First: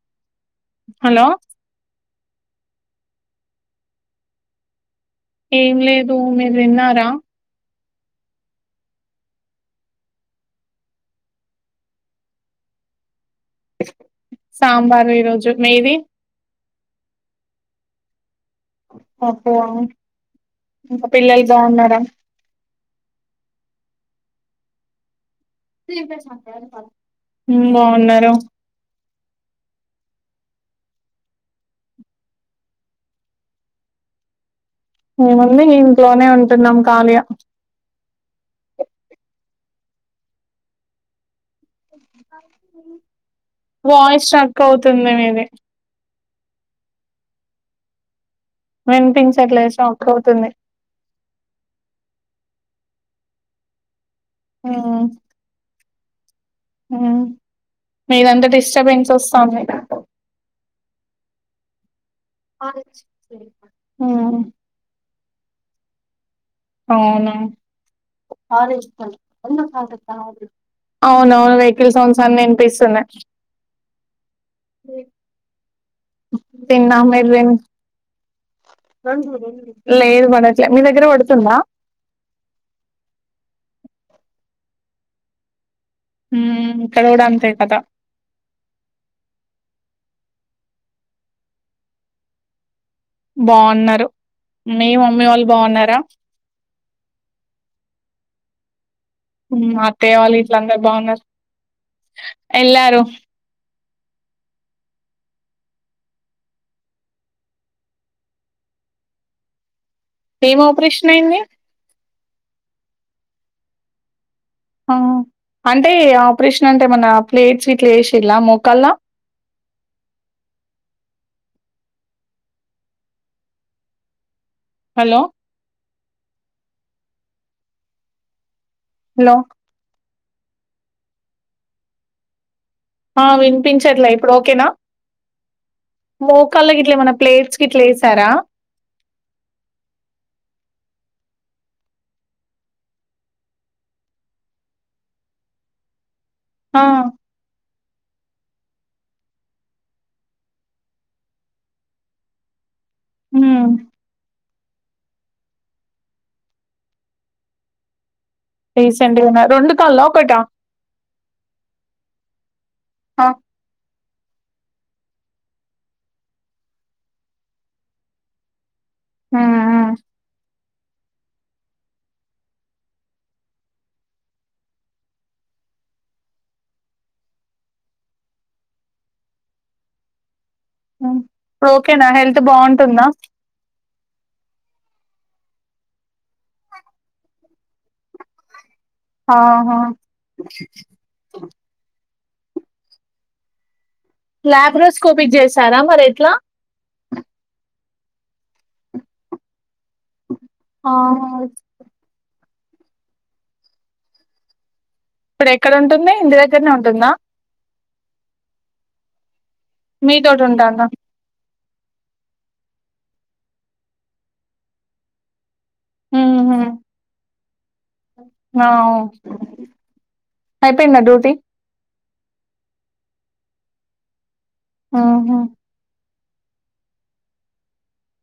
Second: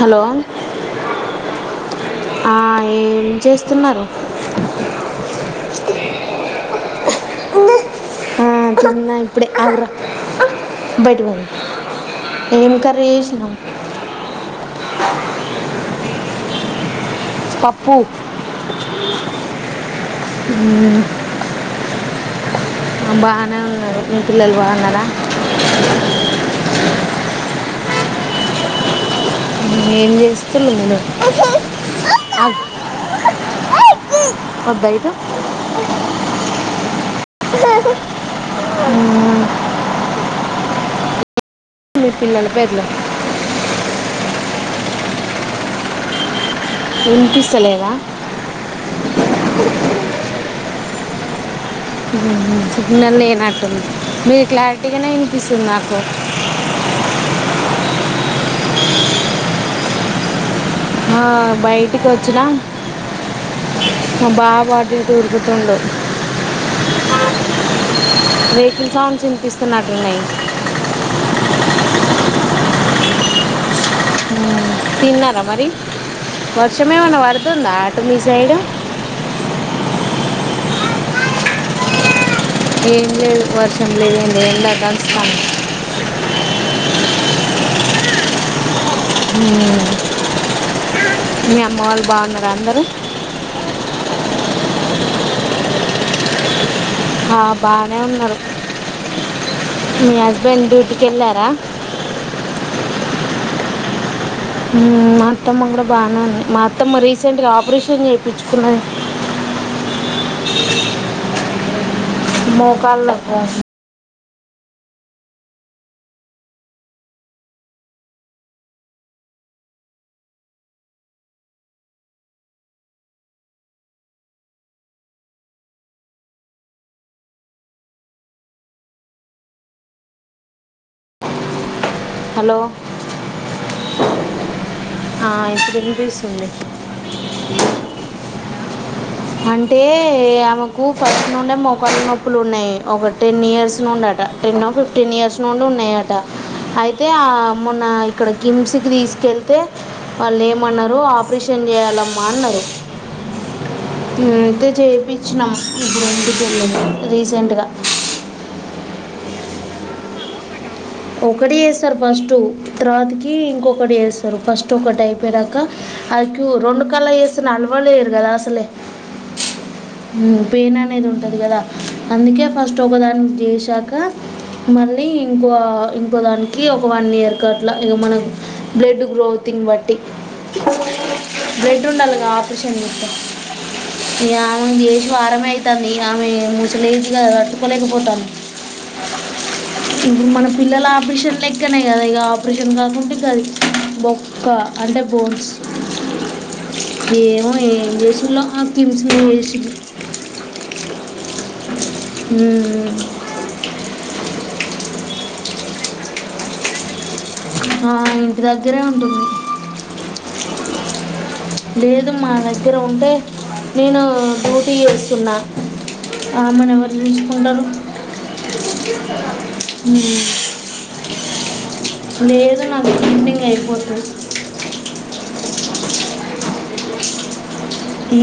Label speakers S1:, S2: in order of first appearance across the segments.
S1: Hello
S2: hello
S1: ఏం చేస్తున్నారు
S2: ఏం లేదు మీరు విన్నారా
S1: తన్న ఇప్పుడే ఆంధ్ర బడిపం ఏం కర్రీ చెసినావ్
S2: సాంబారు ఈరోజు మీది
S1: పప్పు
S2: అప్ప
S1: మ్మ్
S2: ఇంకా పిల్లలు బాగున్నారా
S1: బాగానే ఉన్నా ఈ పిల్లలు బాగున్నారా
S2: బాగున్నారు
S1: ఏం చేస్తున్నా నను
S2: మేముంది ఇంట్లోనే ఉంటున్నాం కళియా
S1: [unintelligible] మీ పిల్లల పేర్లు
S2: వాయిస్ స్టాక్ అవుతుంది మీది
S1: వినిపిస్తలేదా
S2: వినిపించడం లేదు స్టాక్ అవుతుంది
S1: సిగ్నల్ లేేనట్టుంది మీది
S2: ఉమ్
S1: క్లారిటీగానే వినిపిస్తుంది, నాకు
S2: మీదంతా డిస్టర్బెన్స్ వస్తాది
S1: ఆ బయటికి వచ్చినా మా
S2: ఉమ్
S1: బాబు అటు ఇటు తిరుగుతుండు
S2: అవునా
S1: వెహికల్ సౌండ్స్
S2: ఎందుకు
S1: వినిపిస్తున్నట్టున్నాయి
S2: అవున అవును వెహికల్ సౌండ్స్ అన్ని అనిపిస్తున్నాయి.
S1: తిన్నారా మరి వర్షం
S2: తిన్నాం
S1: ఏమైనా
S2: మీరు తిన్న
S1: పడుతుందా అటు మీ సైడ్
S2: లేదు పడలే మీ దగ్గర పడుతుందా
S1: ఏంలేదు వర్షం లేదు ఏంలేదు ఎండ దంచుతాంది
S2: హు ఇక్కడ కూడా అంతే కథ
S1: మీ అమ్మ వాళ్ళు బాగున్నార అందరు
S2: బాగున్నారు మీ మమ్మీ వాళ్ళు బాగున్నారా
S1: ఆ బానే ఉన్నారు.
S2: మా
S1: మీ
S2: అత్తయ్య వాళ్ళు ఇట్ల
S1: హస్బెండ్
S2: అందరు
S1: డ్యూటికి
S2: బాగున్నారు
S1: ఎళ్ళారా
S2: ఎళ్ళారు
S1: హ్మ్ మా అత్తమ్మ కూడా బానే ఉంది, మా అత్తమ్మ రీసెంట్ గా ఆపరేషన్ చేపించకునది
S2: ఎం ఆపరేషన్ అయింది.
S1: మోకాళ్ల నొప్పి [unintelligible]
S2: ఆ అంటే ఆపరేషన్, అంటే మన ప్లేట్స్ గిట్ల వేసిలా మొక్కల్లా [unintelligible] హలో హలో
S1: హలో
S2: ఆ వినిపించట్లే ఇప్పుడు ఓకేనా
S1: ఆ, ఇప్పుడు వినిపిస్తుంది
S2: మోకాళ్ళకిట్ల ఎమన్నా ప్లేట్స్ ఇట్లా వేసారా
S1: అంటే ఆమెకు ఫస్ట్ నుండే మొకాళ్ల నొప్పులు ఉన్నాయి. ఒక టెన్ ఇయర్స్ నుండి టెనో ఫిఫ్టీన్ ఇయర్స్ నుండి ఉన్నాయట అయితే ఆ మొన్న ఇక్కడ కిమ్స్కి తీసుకెళ్తే వాళ్ళు ఏమన్నారు ఆపరేషన్ చేయాలమ్మా అన్నారు.
S2: హ్మ్
S1: ఉమ్, అయితే చేపించినాము రీసెంట్గా
S2: రీసెంట్గానా రెండు కాళ్ళ ఒకటా
S1: ఒకటి చేస్తారు ఫస్ట్
S2: ఆ
S1: తర్వాతికి ఇంకొకటి చే స్తారు రు ఫస్ట్ ఒకటి అయిపోయాక అది క్యూ రెండు కాళ్లు చేస్తే నడవలేరు కదా అసలే
S2: ఉమ్
S1: హ్మ్ పెయిన్ అనేది ఉంటది కదా అందుకే ఫస్ట్ ఒకదాని చేశాక మళ్ళీ ఇంకో అ ఇంకో దానికి ఒక వన్ ఇయర్కి అట్లా ఇక మన బ్లడ్ గ్రోతింగ్ బట్టి
S2: ఉమ్ ఇప్పుడు
S1: బ్లడ్
S2: ఓకేనా
S1: ఉండాలిగా
S2: హెల్త్
S1: ఆపరేషన్
S2: బాగుంటుందా
S1: చేతే ఈమెకు చేసి వారం అయితాంది ఇగ ఆమె ముసలి ఏజ్ల తట్టుకోలేకపోతంది.
S2: ఆహా
S1: పిల్లల ఆపరేషన్ లెక్కనే కదా ఇగా ఆపరేషన్ కాకుంటే గది బొక్క అంటే
S2: లాప్రోస్కోపిక్
S1: బోన్స్
S2: చేసారా మరి ఎట్లా
S1: ఏమో ఏం చే ఆ కి కిమ్స్ లో చేసిరు
S2: ఆహ
S1: హ్మ్
S2: ఇప్పుడు ఎక్కడ ఉంటుంది, ఇంటి దగ్గరనే ఉంటుందా.
S1: ఆ ఇంటి దగ్గరే ఉంటుంది
S2: మీ తోటి ఉంటాంద
S1: లేదు మా దగ్గర ఉంటే నేను డ్యూటీ చేస్తున్నా
S2: ఉహు
S1: ఆమెను ఎవరు చసుుకుంటారు
S2: ఆ
S1: హ్మ్
S2: అయిపోయిందా డ్యూటీ
S1: లేదు నాకు షిఫ్టింగ్ అయిపోతుంది
S2: ఆహ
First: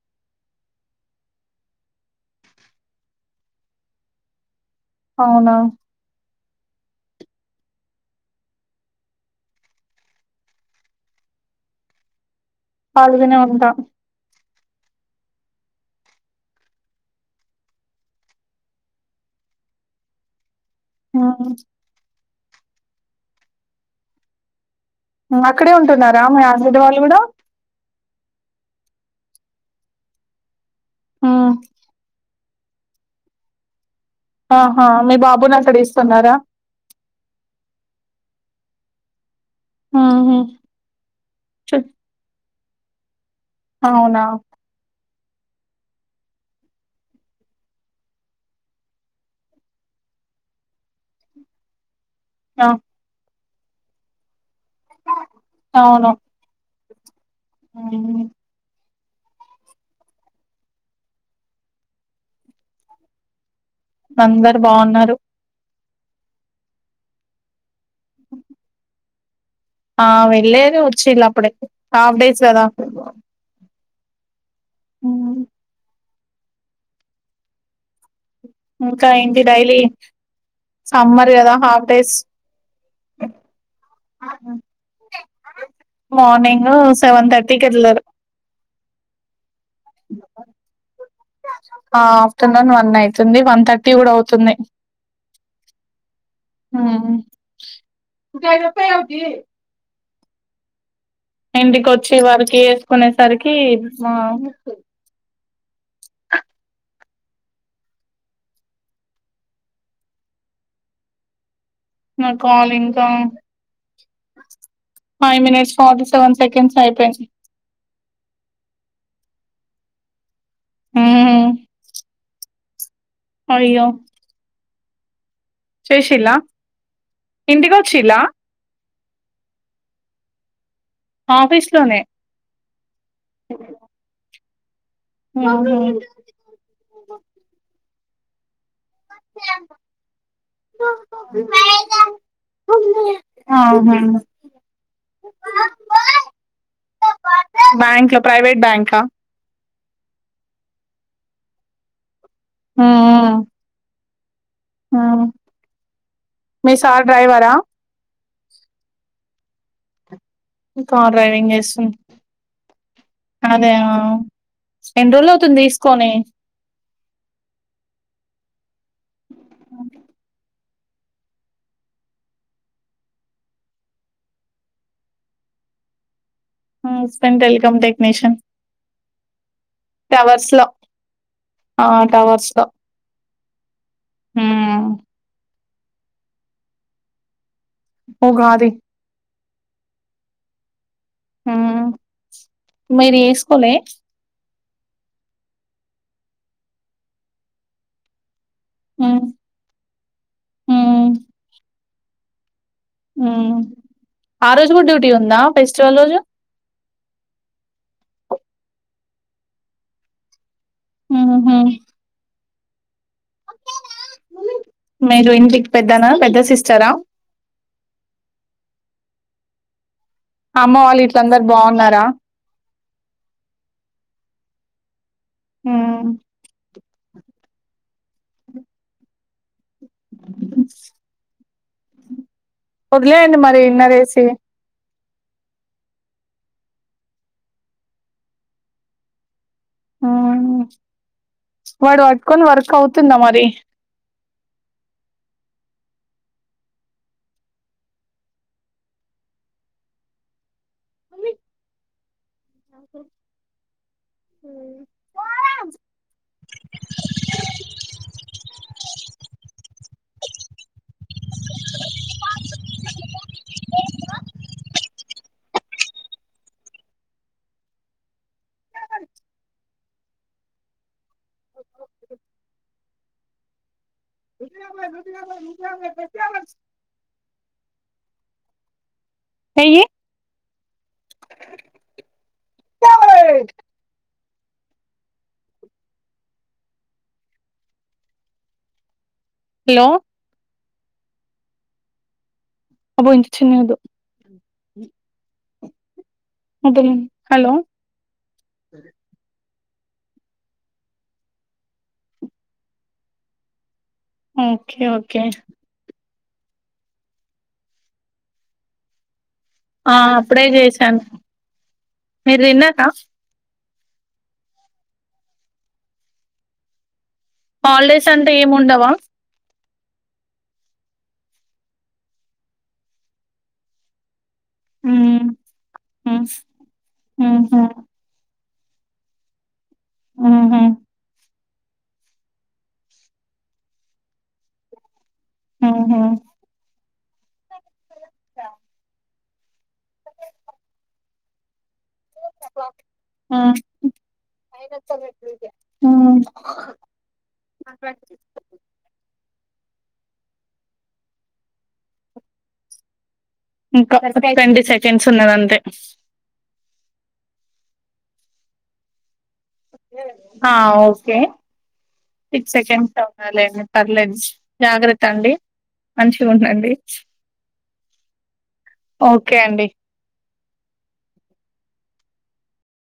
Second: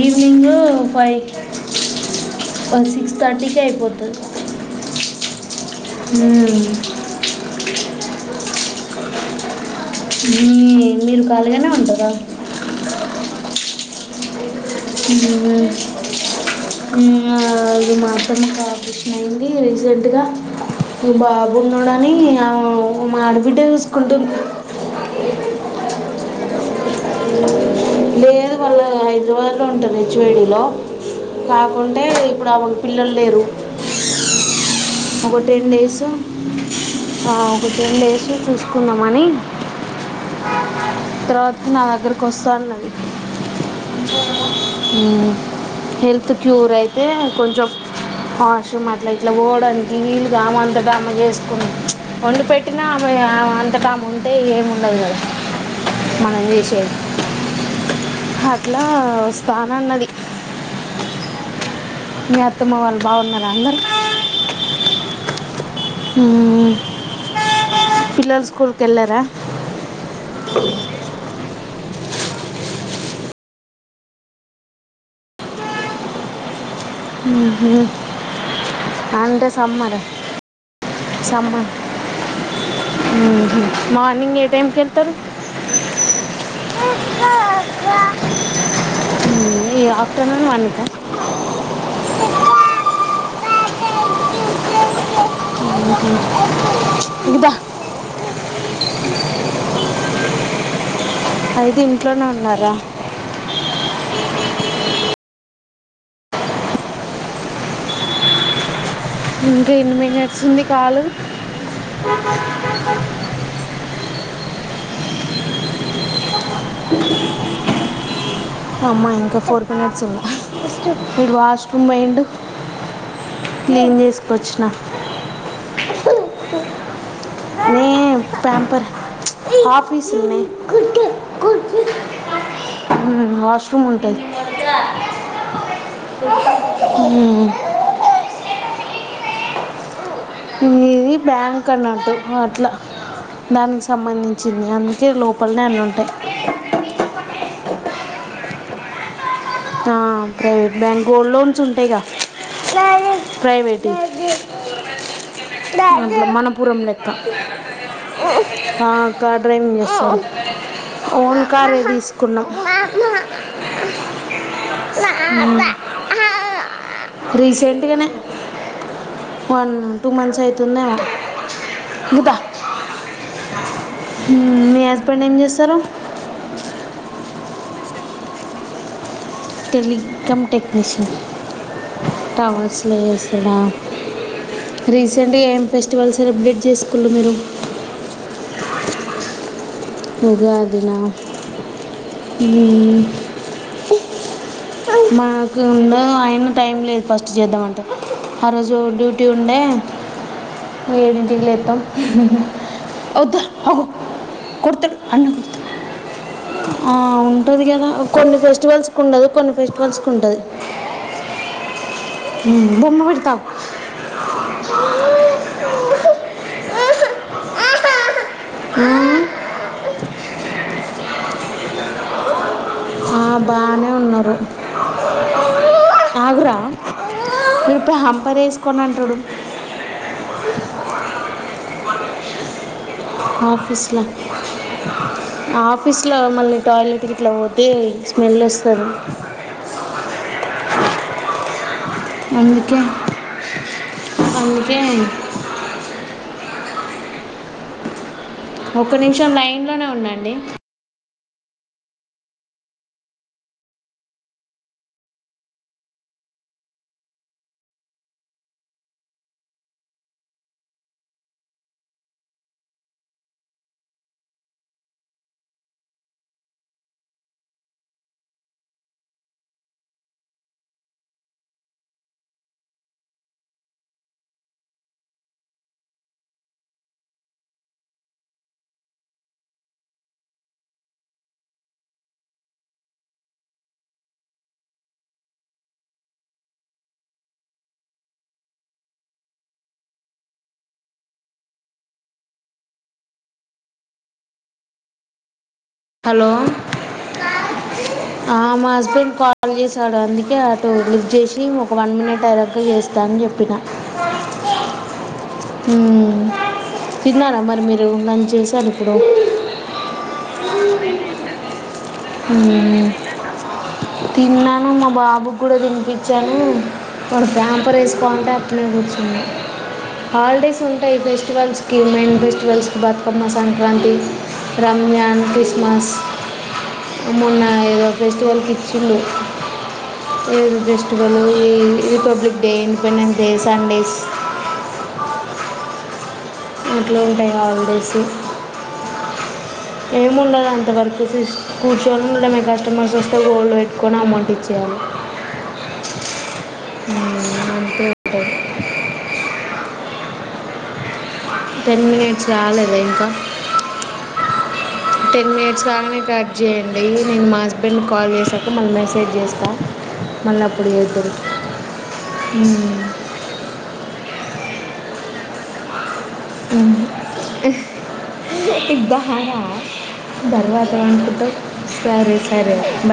S1: ఈవినింగ్ ఫైవ్ సిక్స్ థర్టీకి అయిపోతాది
S2: అవునా
S1: హ్మ్ మీ మీరు కాలుగానే ఉంటుర
S2: పాల్గనే ఉంటాం [unintelligible]
S1: అ హమ్ అది మా అత్తమ్మకి ఆపరేషన్ అయింది రీసెంట్గా
S2: మ్మ్.
S1: బాబున్నాడని ఆ ఆడబిడ్డే చూసుకుంటుది
S2: అక్కడే ఉంటున్నారా మీ ఆడబిడ్డవాళ్ళు కూడా
S1: లేదు వాళ్ళ హైదరాబాద్ లో ఉంటంది ఎచ్ వై డి లో
S2: మ్మ్.
S1: కాకుంటే ఇప్పుడు ఆమెకు పిల్లలు లేరు
S2: ఆహా మీ
S1: ఒక
S2: బాబుని
S1: టెన్
S2: అక్కడ
S1: డేస్
S2: ఇస్తున్నారా
S1: ఒక టెన్ డేస్ చూసుకుందామని
S2: ఉహు
S1: తర్వాత నా దగ్గరకి వస్తాను అది
S2: అవునా
S1: ఊ హెల్త్ క్యూర్ అయితే కొంచెం ఆవసం అట్లా ఇట్లా పో డంనికి ఈ నీళ్లుగా అమ అంతటమ చేసుకుని వండు
S2: ఆ
S1: పెట్టినా ఆమె అంతగామ ఉంటే ఏము ఉండదు కదా
S2: అవును
S1: మనం చేసేది
S2: మ్మ్.
S1: అట్లా స్థాన అన్నది మీ అత్తమ్మ వాళ్ళు బాగున్నారు అందరు
S2: అందరు బాగున్నారు
S1: హ పిల్లర్ స్కూల్ క ఎల్లా ర
S2: ఆ వెళ్ళేరు ఉచ్చిలా అప్పుడే హాఫ్ డేస్దా అ
S1: ఆ
S2: ఇంకా ఏంటి డైలీ సమ్మర్ కదా హాఫ్ డేస్
S1: మార్నింగ్ ఏ టైమ్కి వెళ్తారు
S2: మార్నింగ్ సెవెన్ థర్టీకి వెళ్లరు
S1: ఈ ఆఫ్టర్నూన్ వన్ క
S2: ఆ ఆఫ్టర్నూన్ వన్ అయితుంది వన్ థర్టీ కూడా అవుతుంది
S1: ఇదా
S2: ఊ
S1: అయితే
S2: ఇంటికోచ్చి
S1: ఇంట్లోనే
S2: వర్క్
S1: ఉన్నారా
S2: వేసుకునేసరికి మా
S1: ఇంకా ఎన్నిమినట్స్ంది కాలు
S2: నా కాల్ ఇంకా five minutes forty seven seconds అయిపోయిన్ది
S1: అమ్మ ఇంకా ఫోర్ మిట్స్ ఉన్నా మీ వాష్మ్ మ్ బైండు
S2: అయ్యో
S1: పచ్చన్నా
S2: చేశిల్లా
S1: ని క్యాంపర్స్ ఆఫీసు ఉన్నాయి
S2: ఆఫీస్ లోనే
S1: మ్ వాష్రూమ్ ఉంటది మ్
S2: ఇ అంత
S1: ఇ ఇది బ్యాంక్ అన్నట్టు అట్లా దానికి
S2: ఆహా
S1: సంబంధించింది అందుకే లోపలనే అన్న ఉంటాయి
S2: బ్యాంక్ లో ప్రైవేట్ ఆ
S1: ఆ ప్రైవేట్ బ్యాంక్ గోల్డ్ లోన్స్ ఉంటాయిగా
S2: మ్ మ్
S1: ప్రైవేట్
S2: మీ
S1: మనపురం
S2: సార్
S1: లెక్క
S2: డ్రైవరా
S1: ఆ కార్ డ్రైవింగ్ చేస్తుండు
S2: కార్
S1: ఓన్
S2: డ్రైవింగ్
S1: కారే
S2: చేస్తుంది
S1: తీసుకున్నాం
S2: అదే ఆ ఎన్ని రోజులు అవుతుంది తీసుకొని
S1: రీసెంట్గానే వన్ టూ మంత్స్ అయి తుమ్మావా ముకాా [unintelligible] మీ హస్బెండ్ ఏం చేస్తారు
S2: husband telecom technician
S1: telecom technician
S2: ఆ టవర్స్ లో
S1: టవర్స్లో చేస్తడా
S2: ఉమ్
S1: రీసెంట్గా ఎమ్ ఫెస్టివల్ సెలబ్రేట్ చేసుకుర్రు మీరు
S2: ఉగాది
S1: ఉగాది నా
S2: మ్ మీరు జేసుకోలే
S1: మాకుండవ్ ఆయన టైం లేదు ఫస్ట్ చేద్దామంటే ఆ రోజు గూడ
S2: ఉమ్
S1: డ్యూటీ ఉండే
S2: ఉమ్
S1: ఏడింటికి లేత్తం వద్దు
S2: ఉమ్
S1: అగో
S2: ఆ రోజు కూడా
S1: కొడతడు
S2: డ్యూటీ
S1: అన్న
S2: ఉందా
S1: కొడతడు
S2: ఫెస్టివల్ రోజు
S1: ఆ ఉంటది గదా కొన్ని ఫెస్టివల్స్ కి ఉండదు కొన్ని ఫెస్టివల్స్ కి ఉంటది
S2: [unintelligible]
S1: బొమ్మ గూడా
S2: మీరు ఇంటికి పెద్దనా పెద్ద సిస్టరా
S1: మ్మ్
S2: అమ్మ వాళ్ళు ఇట్లందరు బావున్నారా
S1: ఆ బానే ఉన్నారు
S2: ఉమ్
S1: ఆగురా నుప్పే హంపర ఏసుకోనంటడు
S2: బస్ మరి
S1: ఆఫీస్
S2: ఇన్నర్
S1: లో
S2: ఏసి
S1: ఆఫీస్లో మళ్ళీ టాయిలెట్ ఇట్లా పోతే స్మెల్ వస్తారు
S2: మ్మ్ వాడు వట్టుకొని వర్క్
S1: అందుకే
S2: అవుతుందా మరి
S1: అందుకే ఒక నిమిషం లైన్ లోనే ఉండండి
S2: [unintelligible] నూటయాభై నూటయాభై నూటయాభై డ్రస్సు యాభై ఏయ్యి సేయ్ హలో ఆ బెంచి చిన్నది
S1: హలో
S2: వద్దులేండి హలో
S1: ఆ మా హస్బెండ్ కాల్ కాల్ చేసాడు అందుకే అటు లిఫ్ట్ జేసి ఒక వన్ మినిట్ అయినక చేస్తా అని చెప్పినా
S2: ఓకే ఓకే
S1: మ్మ్. తిన్నారా మరి మీరు లంచ్ చేశార ఇప్పుడు
S2: ఆ అప్పుడే చేసాను మీరు
S1: మ్మ్.
S2: తిన్నారా
S1: తిన్నాను మా బాబు గూడా తినిపించాను వాడు ప్యాంపర్ వేసుకో
S2: హాలిడేస్
S1: అంటే
S2: ఏమి
S1: అట్లే
S2: ఉండవా
S1: కూర్చునడు హాలిడేస్ ఉంటాయి ఫెస్టివల్స్కి మెయిన్ ఫెస్టివల్స్కి బతుకమ్మ సంక్రాంతి రంజాన్
S2: హ్మ్
S1: క్రిస్మస్
S2: మ్
S1: మొన్న
S2: హా
S1: [unintelligible] ఈ
S2: ఊహూ
S1: republic day independence day Sundays
S2: ఆహా
S1: అట్లా ఉంటాయి హాలిడేస్ ఏముండదు అంత వరకు సిస్ కూర్చోని ఉండడమే కస్టమర్స్ వస్తే హోల్డ్ లో పెట్టుకొని అమౌంట్ ఇచ్చేయాలి
S2: ఊహూ
S1: మ్ అంతే లె టెన్ మినిట్స్ గాలేదా ఇంకా
S2: ఇంకా ట్వంటీ సెకండ్స్ ఉన్నది
S1: టెన్
S2: అంతే
S1: మినిట్స్ గాగనే కట్ చేయండి నేను మా హస్బెండ్ కాల్ చేసా ఇప్పుడు మళ్ళీ మెసేజ్ జేస
S2: ఆ ఓకే
S1: ఇక
S2: సిక్స్ సెకండ్స్ లెండి పర్లేదు జాగ్రత్త అండి ఉనండి
S1: ఇద్దహార ధర్వాత అనుకుంతె సరే సరే బాయ్